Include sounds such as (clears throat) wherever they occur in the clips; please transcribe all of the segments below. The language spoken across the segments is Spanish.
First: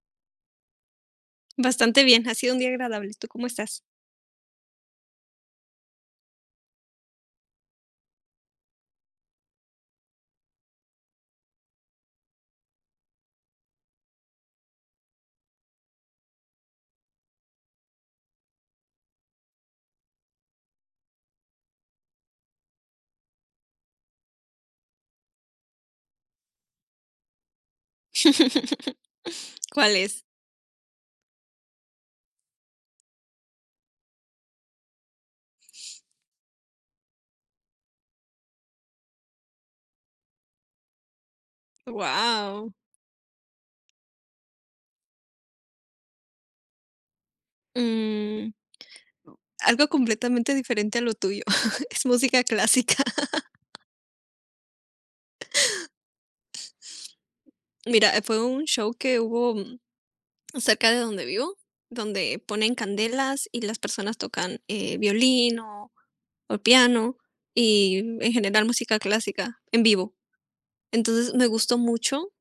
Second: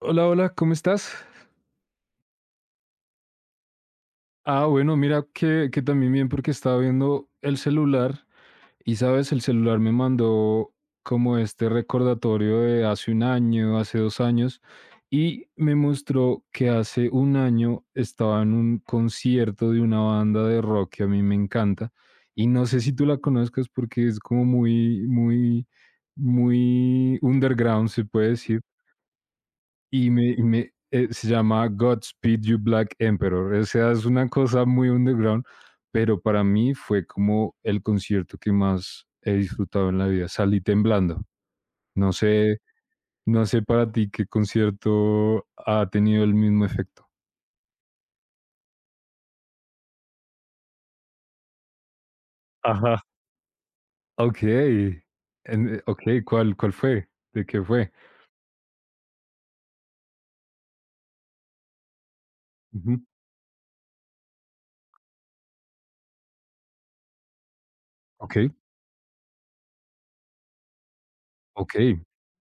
Hola, hola, ¿cómo estás? Bastante bien, ha sido un día agradable, ¿tú cómo estás? Ah, bueno, mira que también bien porque estaba viendo el celular y, sabes, el celular me mandó como este recordatorio de hace un año, hace 2 años, y me mostró que hace un año estaba en un concierto de una banda de rock que a mí me encanta, y no sé si tú la conozcas porque es como muy, muy, muy underground, se puede decir. (laughs) ¿Cuál Y es? me y me, eh, se llama Godspeed You Black Emperor. O sea, es una cosa muy underground, pero para mí fue como el concierto que más he disfrutado en la vida. Salí temblando. No sé Wow. no sé para ti qué concierto ha tenido el mismo efecto. Mm, algo completamente diferente a lo tuyo, (laughs) es música clásica. Ajá. (laughs) Okey. En okey, ¿cuál fue? ¿De qué fue? Mira, fue un show que hubo, cerca de donde vivo, donde ponen Ujú. candelas y las personas tocan violín o piano y en Okey, general música clásica en vivo. Entonces, me gustó okey. mucho.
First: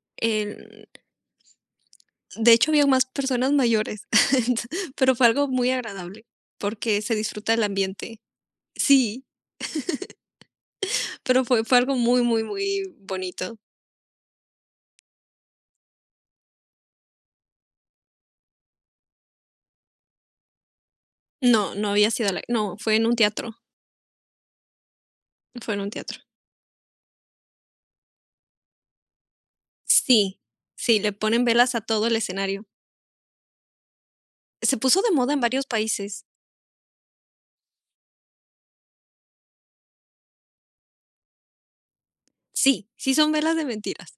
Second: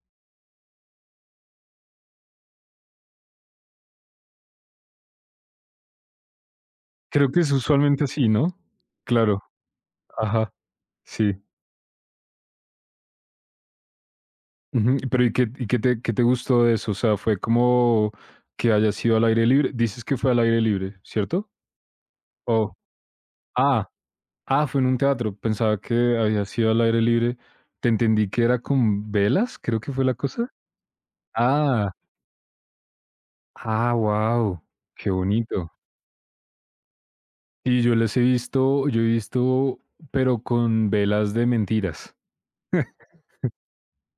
De hecho, había más personas mayores, (laughs) pero fue algo muy agradable, porque se Creo que es disfruta el usualmente ambiente. así, ¿no? Sí, Claro. Ajá. Sí. pero fue algo muy, muy, muy bonito. Ujú, pero ¿y qué te gustó de eso? O sea, ¿fue como que haya sido al aire libre? Dices que fue al aire libre, ¿cierto? No. no había sido a la Oh, no, Fue en un teatro, ah, ah, fue en un teatro, fue pensaba en un que teatro. había sido al aire libre. Te entendí que era con velas, creo que fue la Sí, cosa. sí, le ponen velas a Ah, todo el escenario. ah, guau, Se puso qué de moda en varios bonito. países. Y yo he visto, pero con velas de mentiras. Sí, (laughs) sí son velas de mentiras,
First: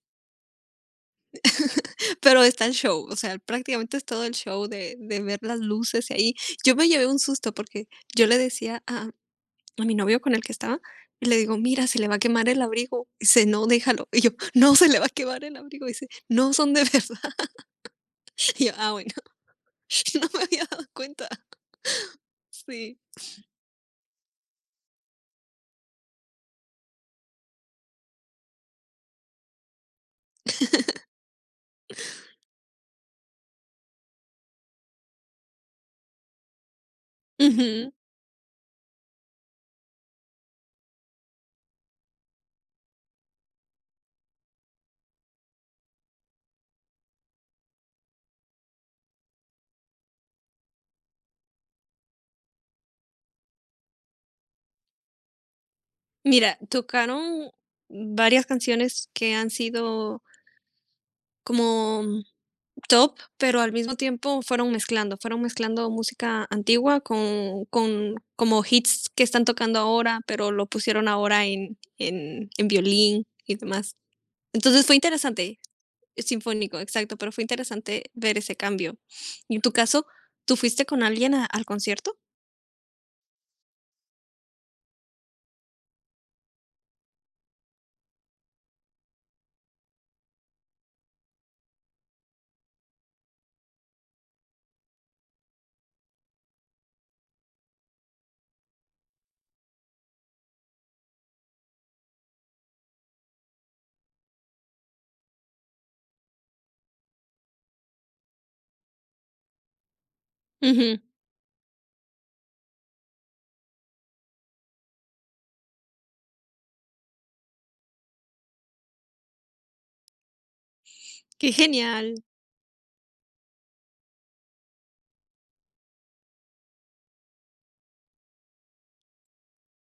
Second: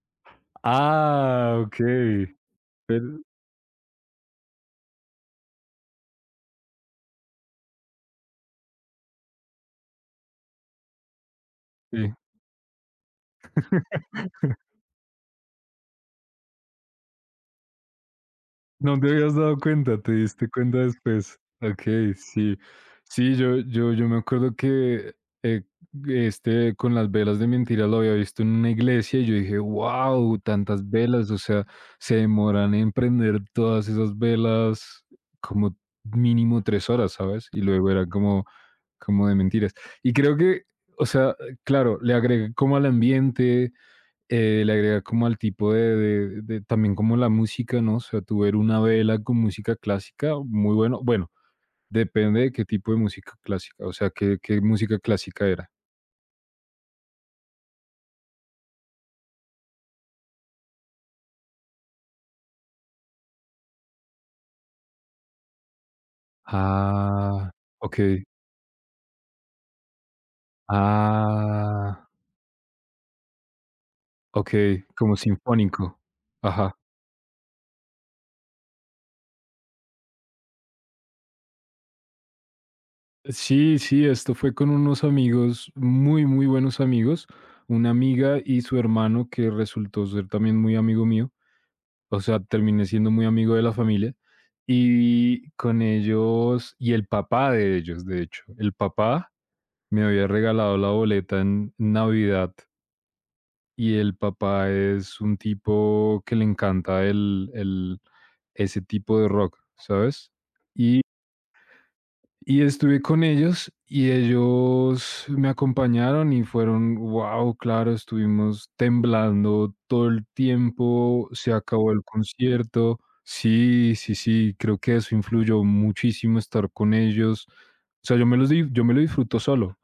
Ah, (laughs) okey, pero está el show, o pero sea, prácticamente es todo el show de ver las luces y ahí. Yo me llevé un susto porque yo le decía a mi novio con el que estaba, y le digo: "Mira, se le sí. va a quemar el abrigo", y dice: "No, déjalo". Y yo: (laughs) "No, se le va a quemar el abrigo", y dice: "No, son de verdad". (laughs) Y yo: "Ah, No te bueno, habías dado cuenta, te (laughs) no me diste había cuenta dado cuenta". después. Okey, sí. Sí. Sí, yo me acuerdo que, eh, este, con las velas de mentira lo había visto en una iglesia, y yo dije: "¡Wow, tantas velas!", o sea, se demoran en prender todas esas velas como mínimo 3 horas, ¿sabes? Y luego Ujú. era como de mentiras. Y creo que, o sea, claro, le agregué como al ambiente, le agrega como al tipo de también como la música, ¿no? O sea, tú ver una vela con música clásica, muy bueno. Bueno, depende de qué tipo de música clásica, o sea, ¿qué música clásica era? Mira, tocaron varias canciones que han sido como top, pero al mismo tiempo fueron mezclando música antigua Ah, con okey. como hits que están tocando ahora, pero lo pusieron ahora en Ah, violín y demás. okey, Entonces, fue como interesante. sinfónico. Ajá. Sinfónico, exacto, pero fue interesante ver ese cambio. Y en tu caso, ¿tú fuiste con alguien a al concierto? Sí, sí, esto fue con unos amigos, muy, muy buenos amigos, una amiga y su hermano, que resultó ser también muy amigo mío. O sea, terminé siendo muy amigo de la familia y con ellos, y el papá de ellos, de hecho, el papá me había regalado la boleta en Navidad y el papá es un tipo que le encanta ese tipo de rock, ¿sabes? Ujú, Y estuve con ellos y ellos me acompañaron y fueron, wow, claro, estuvimos temblando todo el tiempo, qué se acabó el genial. concierto. Sí, sí, sí, creo que eso influyó muchísimo estar con ellos. O sea, yo me lo disfruto solo,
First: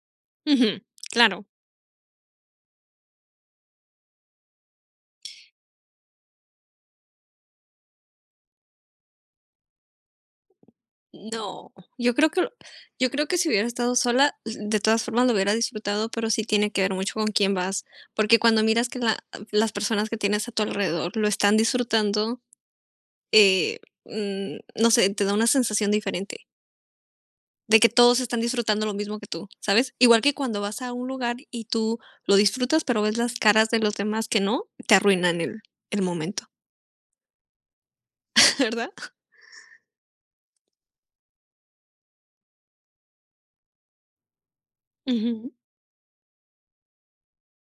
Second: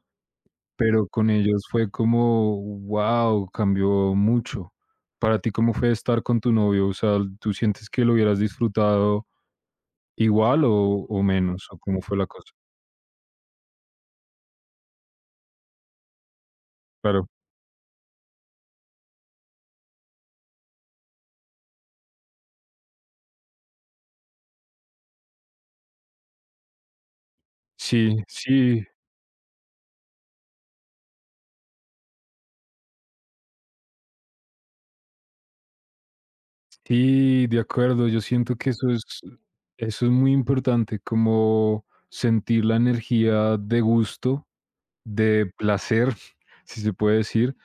Ujú, pero con claro. ellos fue como, wow, cambió mucho. Para ti, ¿cómo fue estar con tu novio? O sea, ¿tú sientes que lo hubieras disfrutado igual o menos? No, ¿O cómo yo fue la creo que cosa? yo creo que si hubiera estado sola, de todas formas lo hubiera disfrutado, pero sí tiene que ver mucho con Claro. quién vas, porque cuando miras que la las personas que tienes a tu alrededor lo están disfrutando, eh, no sé, te da una sensación diferente. De que Sí, todos están disfrutando sí, lo mismo que tú, ¿sabes? Igual que cuando vas a un lugar y tú lo disfrutas, pero ves las caras de los demás que no, te arruinan el momento, sí, de acuerdo. Yo (laughs) siento que ¿verdad? Eso es muy importante, como sentir la energía de gusto, Ujú, de placer, (laughs) si se puede decir,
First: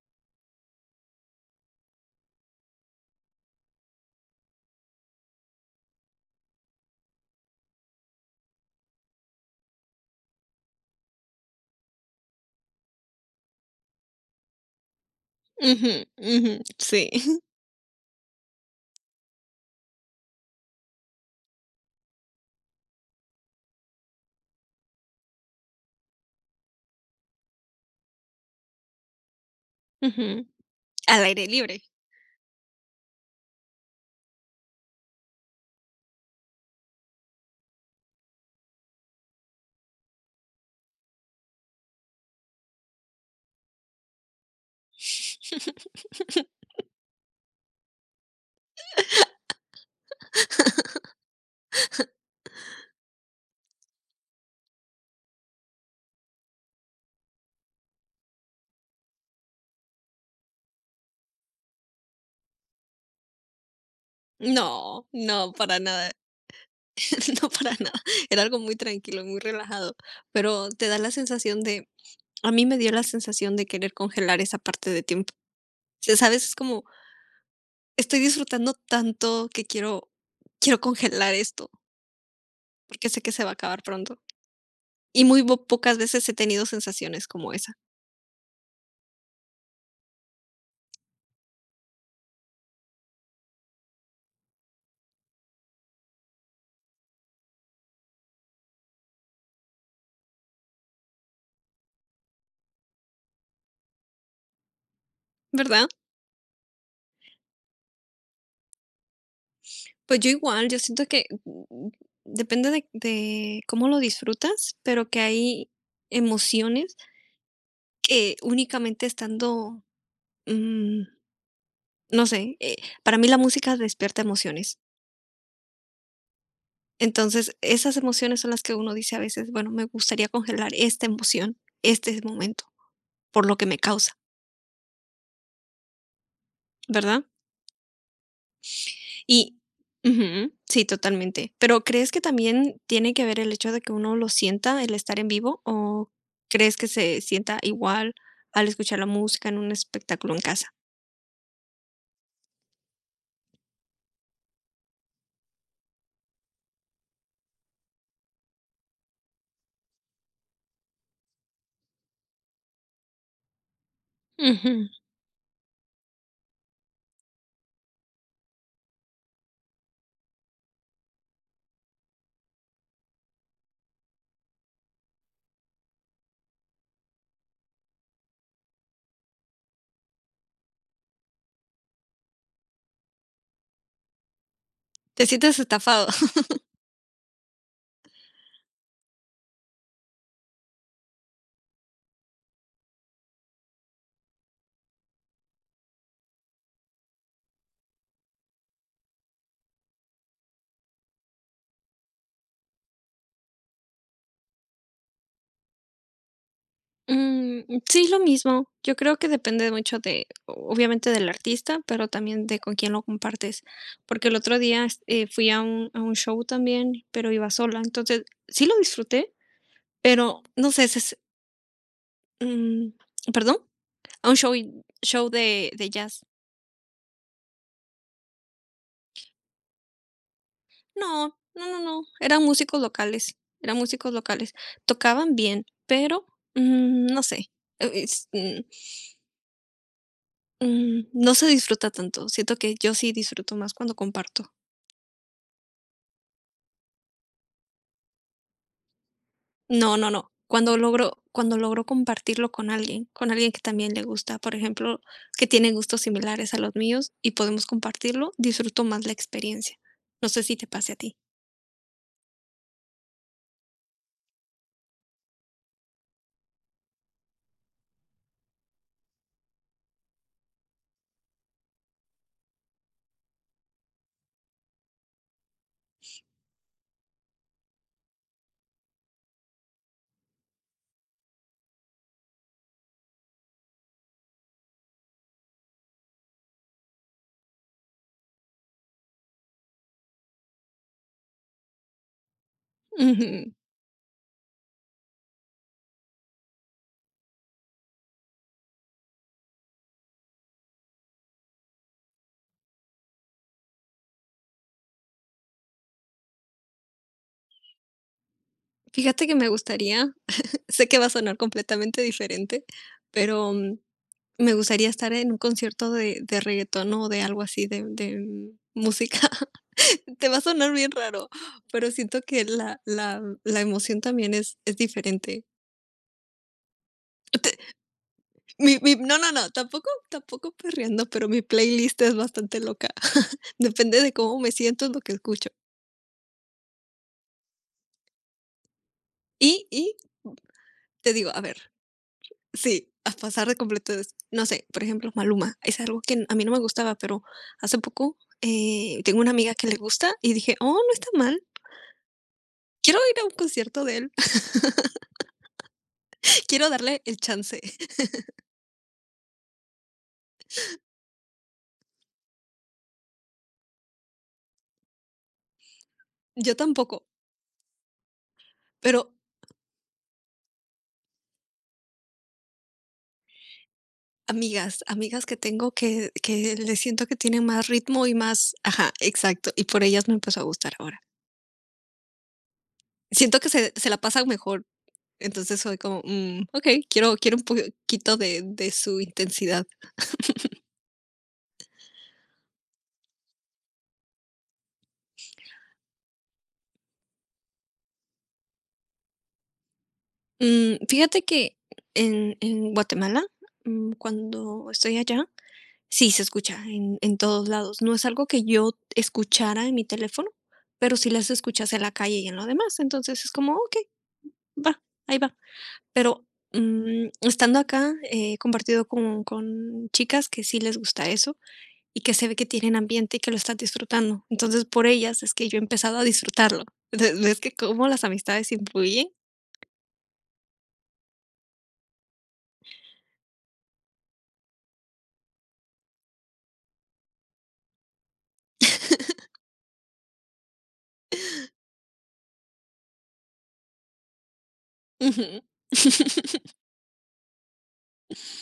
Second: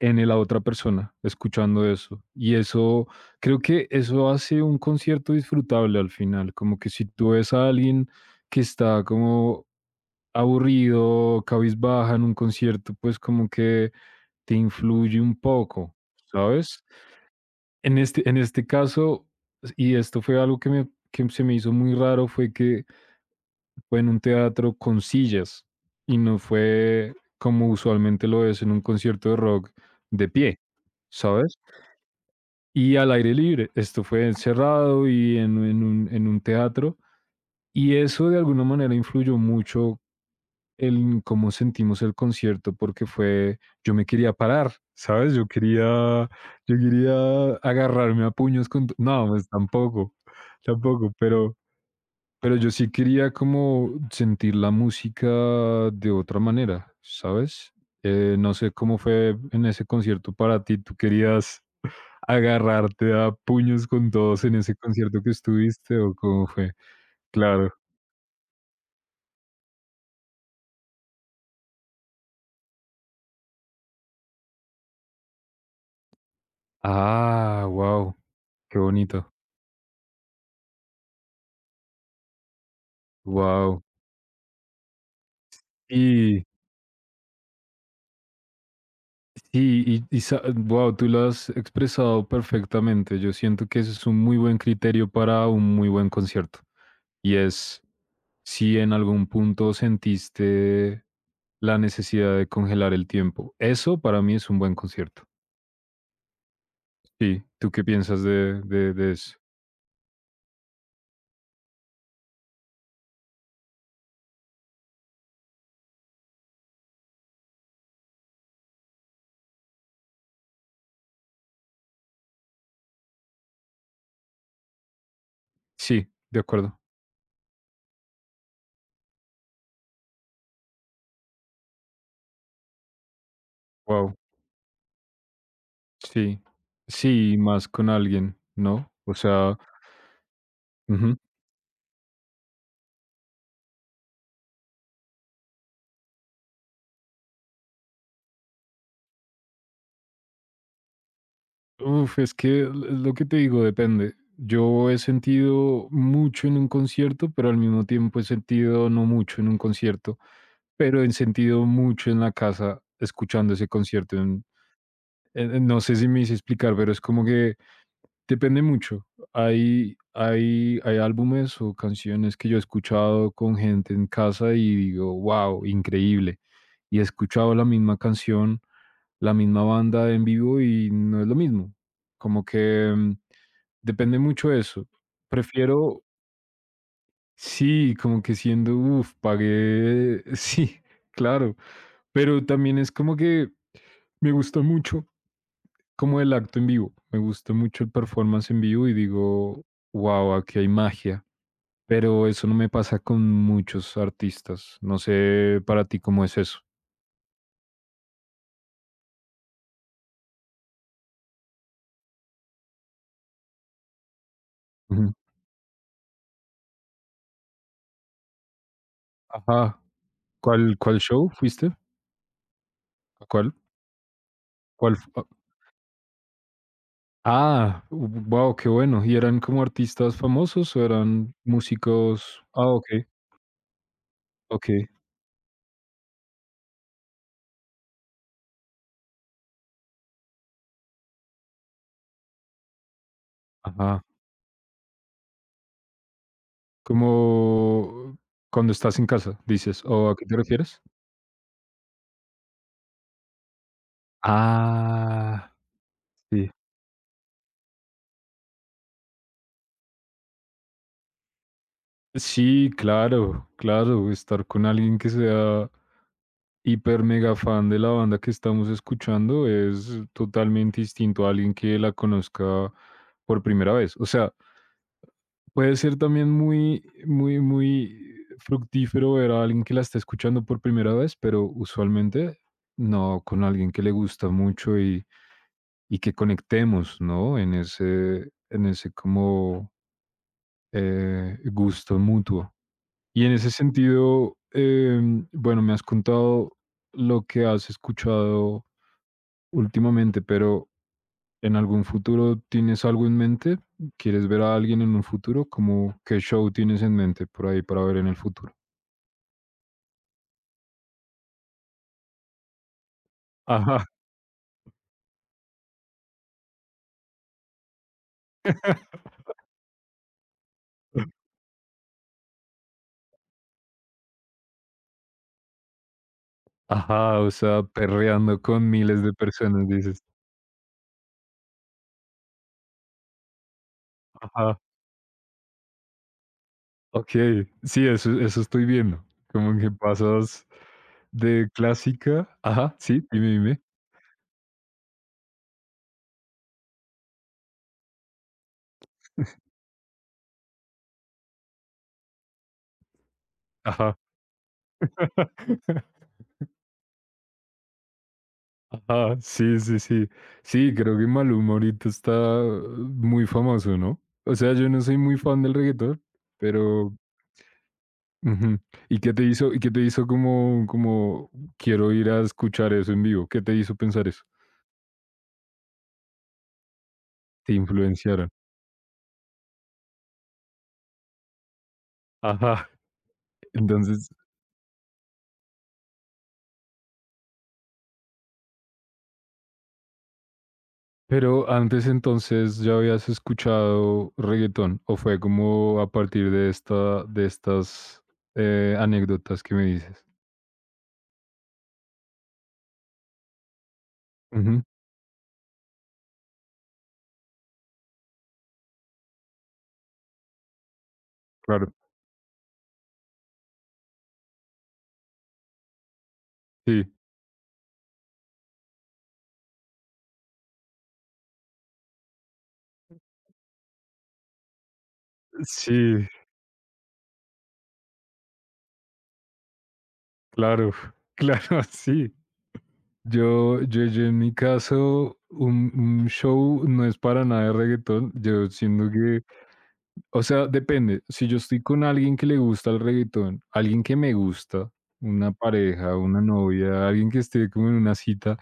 en la otra persona, escuchando eso. Y eso, creo que eso hace un concierto disfrutable al final, como que si tú ves a alguien que está como aburrido, cabizbaja en un concierto, pues como que te influye un ujú, poco, ujú, ¿sabes? sí. (laughs) En este caso, y esto fue algo que se me hizo muy raro, fue que fue en un teatro con sillas y no fue como usualmente lo es en un concierto de rock de Ujú. pie, Al aire ¿sabes? libre. Y al aire libre, esto fue encerrado y en un teatro. Y eso de alguna manera influyó mucho el cómo sentimos el concierto, porque fue yo me quería parar, ¿sabes? Yo (laughs) quería yo quería agarrarme a puños con to no, pues tampoco, tampoco, pero yo sí quería como sentir la música de otra manera, ¿sabes? No sé cómo fue en ese concierto para ti, ¿tú querías agarrarte a puños con todos en ese No, concierto que no, para estuviste nada. o cómo fue? (laughs) No, para Claro. nada. Era algo muy tranquilo, muy relajado, pero te da la sensación de a mí me dio la sensación de querer congelar esa parte de tiempo. O sea, ¿sabes? Es como Ah, wow, estoy disfrutando qué bonito. tanto que quiero congelar esto, porque sé que se va a acabar Wow. pronto. Y pocas veces he Y tenido sensaciones como esa. sí, y, wow, tú lo has expresado perfectamente. Yo siento que ese es un muy buen criterio para un muy buen concierto. Y es si en algún punto sentiste la necesidad de congelar el tiempo. Eso para mí es un buen concierto. ¿Verdad? Sí, ¿tú qué piensas de eso? Pues yo igual, yo siento que depende de, cómo lo disfrutas, pero que hay emociones que únicamente estando, mm, no sé, para mí la música despierta emociones. Sí, de acuerdo. Entonces, esas emociones son las que uno dice a veces, bueno, me gustaría congelar esta emoción, este momento, por lo que me causa, Wow, sí. ¿verdad? Sí, más con alguien, ¿no? O Y sea, ujú, sí, ujú. totalmente. Pero, ¿crees que también tiene que ver el hecho de que uno lo sienta el estar en vivo o crees que se sienta igual al escuchar la música en un espectáculo en casa? Uf, es que lo que te digo depende. Yo he sentido mucho en un concierto, pero al mismo tiempo he sentido no mucho en un concierto, pero he sentido mucho en la casa escuchando ese concierto. Ujú. No sé si me hice explicar, pero es como que depende mucho. Hay álbumes o canciones que yo he escuchado con gente en casa y digo, wow, increíble. Y he escuchado la misma banda en vivo y no es lo mismo. Como que depende mucho de eso. ¿Te sientes Prefiero, estafado? sí, como que siendo, uff, pagué, (laughs) sí, claro, pero también es como que me gusta mucho como el acto en vivo, me gusta mucho el performance en vivo y digo, wow, aquí hay magia, pero eso no me pasa con muchos artistas, no sé para ti cómo es eso. Mm, sí, lo mismo. Yo creo que depende mucho de, obviamente, del artista, pero también de con quién lo compartes. Porque el otro día, es Ujú. Fui a un show también, pero iba sola. Entonces, sí lo disfruté, Ajá, pero no ¿cuál, sé, cuál show fuiste? mm, ¿A ¿Cuál? ¿perdón? A un ¿Cuál? show de jazz. Ah, wow, qué bueno. ¿Y eran como artistas famosos o eran No, no, no, no, eran músicos? Ah, músicos ok, locales, eran músicos locales. ok, Tocaban bien, pero, no sé, eh, es, mm, no se disfruta tanto. Siento que yo sí disfruto más cuando ajá. comparto. Como cuando estás en casa, dices, No, ¿o no, a qué no. te refieres? Cuando logro compartirlo con alguien que también le gusta, por ejemplo, que Ah, tiene gustos sí. similares a los míos y podemos compartirlo, disfruto más la experiencia. No sé si te pase a ti. Sí, claro, claro, estar con alguien que sea hiper mega fan de la banda que estamos escuchando es totalmente distinto a alguien que la conozca por primera vez. O sea, puede ser también muy, muy, muy fructífero ver a alguien que la está escuchando por primera vez, pero usualmente no, con alguien que le gusta mucho y que conectemos, ¿no? En ese como gusto mutuo. Y en ese Ujú. sentido, bueno, me has contado lo que has escuchado últimamente, pero ¿en algún futuro tienes algo en mente? ¿Quieres ver a alguien en un futuro? ¿Cómo qué show tienes en mente por ahí para ver en el futuro? Fíjate que me gustaría, (laughs) sé que va a sonar completamente diferente, pero, Ajá. me gustaría estar en un concierto de reguetón o de algo así de (laughs) música. (laughs) Te va a sonar bien raro, pero siento que la emoción también es diferente. Ajá, o sea, perreando con Mi mi miles de no, no, no, personas, dices. tampoco perreando, pero mi playlist es bastante loca. (laughs) Depende de cómo me Ajá, siento, es lo que escucho. okey. Sí, eso estoy viendo. Como Y que y pasas te digo, a de ver, clásica, ajá, sí, sí, a dime, pasar de dime. completo es, no sé, por ejemplo, Maluma, es algo que a mí no me gustaba, pero hace poco, tengo una amiga que le gusta y dije: "Oh, no está mal. Quiero ir a un concierto de Ajá. él, (laughs) (laughs) quiero darle el chance". (laughs) Ajá, sí, sí, sí. Sí, creo que Maluma ahorita está, muy famoso, ¿no? O sea, yo no soy muy fan del reggaetón, Yo pero tampoco, ujú. ¿Y pero qué te hizo, y qué te hizo como quiero ir a escuchar eso en vivo? ¿Qué te hizo pensar eso? Amigas que tengo que le siento que tienen Te más ritmo y influenciaron. más, ajá, exacto, y por ellas me empezó a gustar ahora. Ajá. Siento que se la Entonces, pasan mejor. Entonces soy como, okey, quiero un poquito de su intensidad. pero antes entonces ya habías escuchado reggaetón, o fue como a partir de de estas anécdotas que me dices. Fíjate que en Guatemala, Ujú, cuando estoy allá, sí se escucha en todos lados. No es algo que yo escuchara en mi teléfono, pero sí las claro. escuchas en la calle y en lo demás. Entonces es como, okey, va, ahí va. Pero, Sí. Estando acá, he compartido con chicas que sí les gusta eso, y que se ve que tienen ambiente y que lo estás disfrutando. Entonces, por ellas es que yo he empezado a Sí. disfrutarlo. (laughs) Entonces, ¿Ves que cómo las amistades influyen? Claro, (laughs) claro, sí. Yo en mi caso, un show no es para nada de reggaetón. Yo siento que, (laughs) o sea, depende. Si yo estoy con alguien que le gusta el reggaetón, alguien que me gusta, una Ujú. pareja, una (laughs) novia, alguien que esté como en una cita,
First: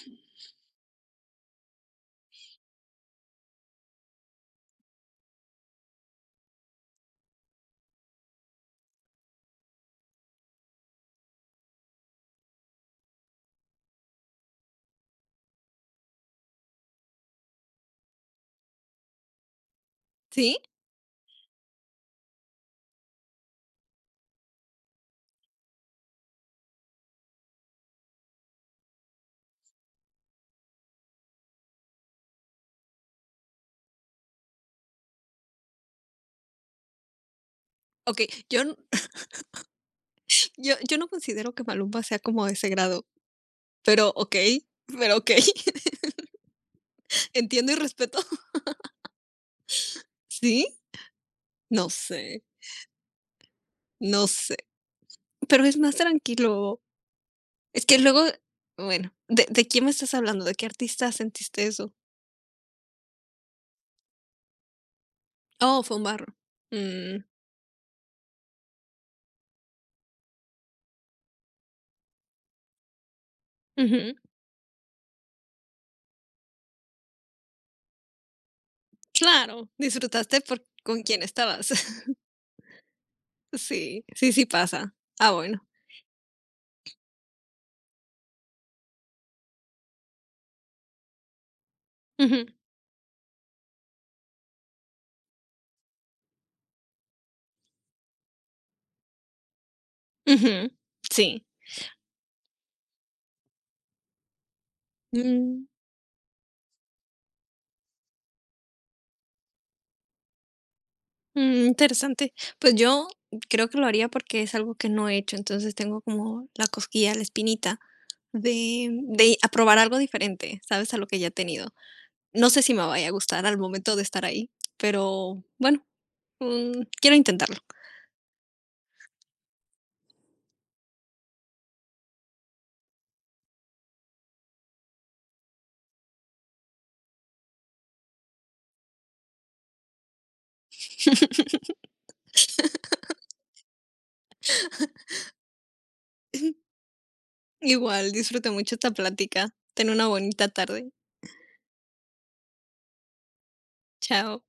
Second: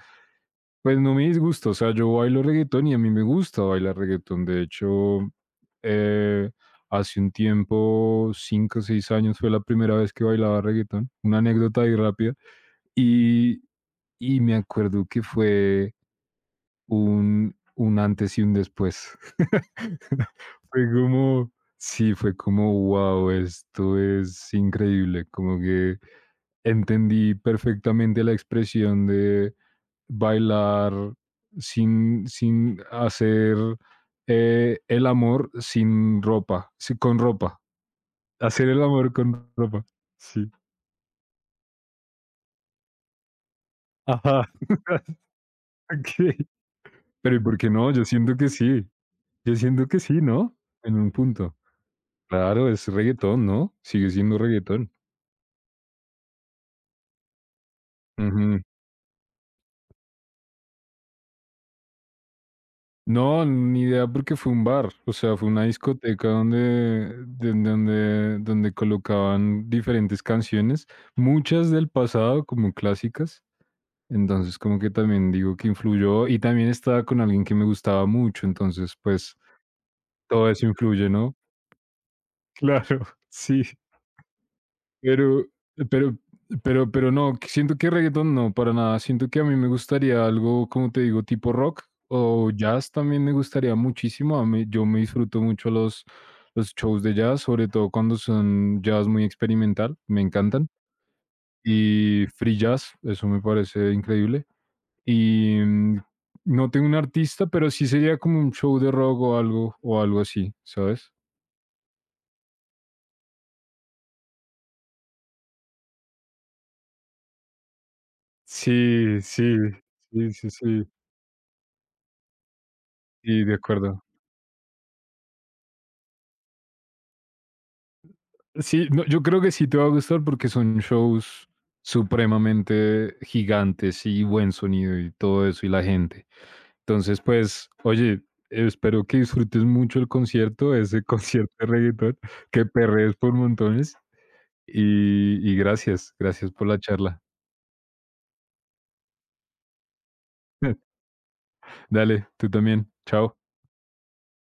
pues no me disgusta. O sea, yo bailo reggaetón y a mí me gusta bailar reggaetón. De hecho, eh, hace un tiempo, 5 o 6 años, fue la primera vez que bailaba reggaetón. Una anécdota ahí rápida. Y, y me acuerdo que fue un antes y un después. (laughs) ¿Sí? Fue como sí, fue como, wow, esto es increíble, como que entendí perfectamente la expresión de bailar sin hacer, el amor sin ropa, sí, con ropa, Ok, yo, hacer n- el amor (clears throat) con ropa, sí. (laughs) Yo no considero que Malumba sea como de ese grado, pero ok, Ajá, pero (laughs) ok, (laughs) okey. Pero, ¿y por qué entiendo y no? Yo respeto. siento (laughs) que sí. Yo siento que sí, ¿no? ¿Sí? En un punto. No sé, Claro, es reggaetón, ¿no? Sigue no siendo sé, reggaetón. pero es más tranquilo. Es que luego, Ujú. bueno, ¿de, quién me estás hablando? ¿De qué artista sentiste eso? No, ni idea porque fue un bar, o sea, fue una Oh, fue un discoteca barro. donde, Mm, de- donde, donde colocaban diferentes canciones, muchas del pasado como clásicas, ujú. entonces como que también digo que influyó y también estaba con alguien que me gustaba mucho, entonces pues Claro, disfrutaste todo por eso con influye, quién ¿no? estabas. (laughs) (laughs) Claro, sí. Sí, sí, sí pasa. Ah, Pero bueno. pero pero no, que siento que reggaetón no, para nada. Siento que a mí me gustaría algo, como te digo, tipo rock Ujú, o jazz también me gustaría muchísimo. A mí yo me disfruto mucho los shows de jazz, sobre todo cuando son jazz muy experimental, me encantan. ujú, sí. Y free jazz, eso me parece increíble. Y, Mm, no tengo un artista, pero sí sería como un show de rock o algo así, ¿sabes? interesante. Pues yo creo que lo haría porque es algo que no he hecho, entonces tengo como la cosquilla, la espinita de Sí, sí, a probar algo sí, sí, diferente, sí. ¿sabes? A lo que ya he tenido. No sé si me vaya a Sí, gustar de al momento acuerdo. de estar ahí, pero bueno, quiero intentarlo. Sí, no, yo creo que sí te va a gustar porque son shows supremamente gigantes y buen sonido y todo eso y la gente. Entonces, pues, oye, espero que disfrutes mucho el concierto, ese (laughs) concierto de (laughs) reggaetón, que perrees por montones y gracias, gracias por la charla. Igual, disfruté mucho esta plática. Ten una bonita tarde. (laughs) Dale, tú también, chao. Chao.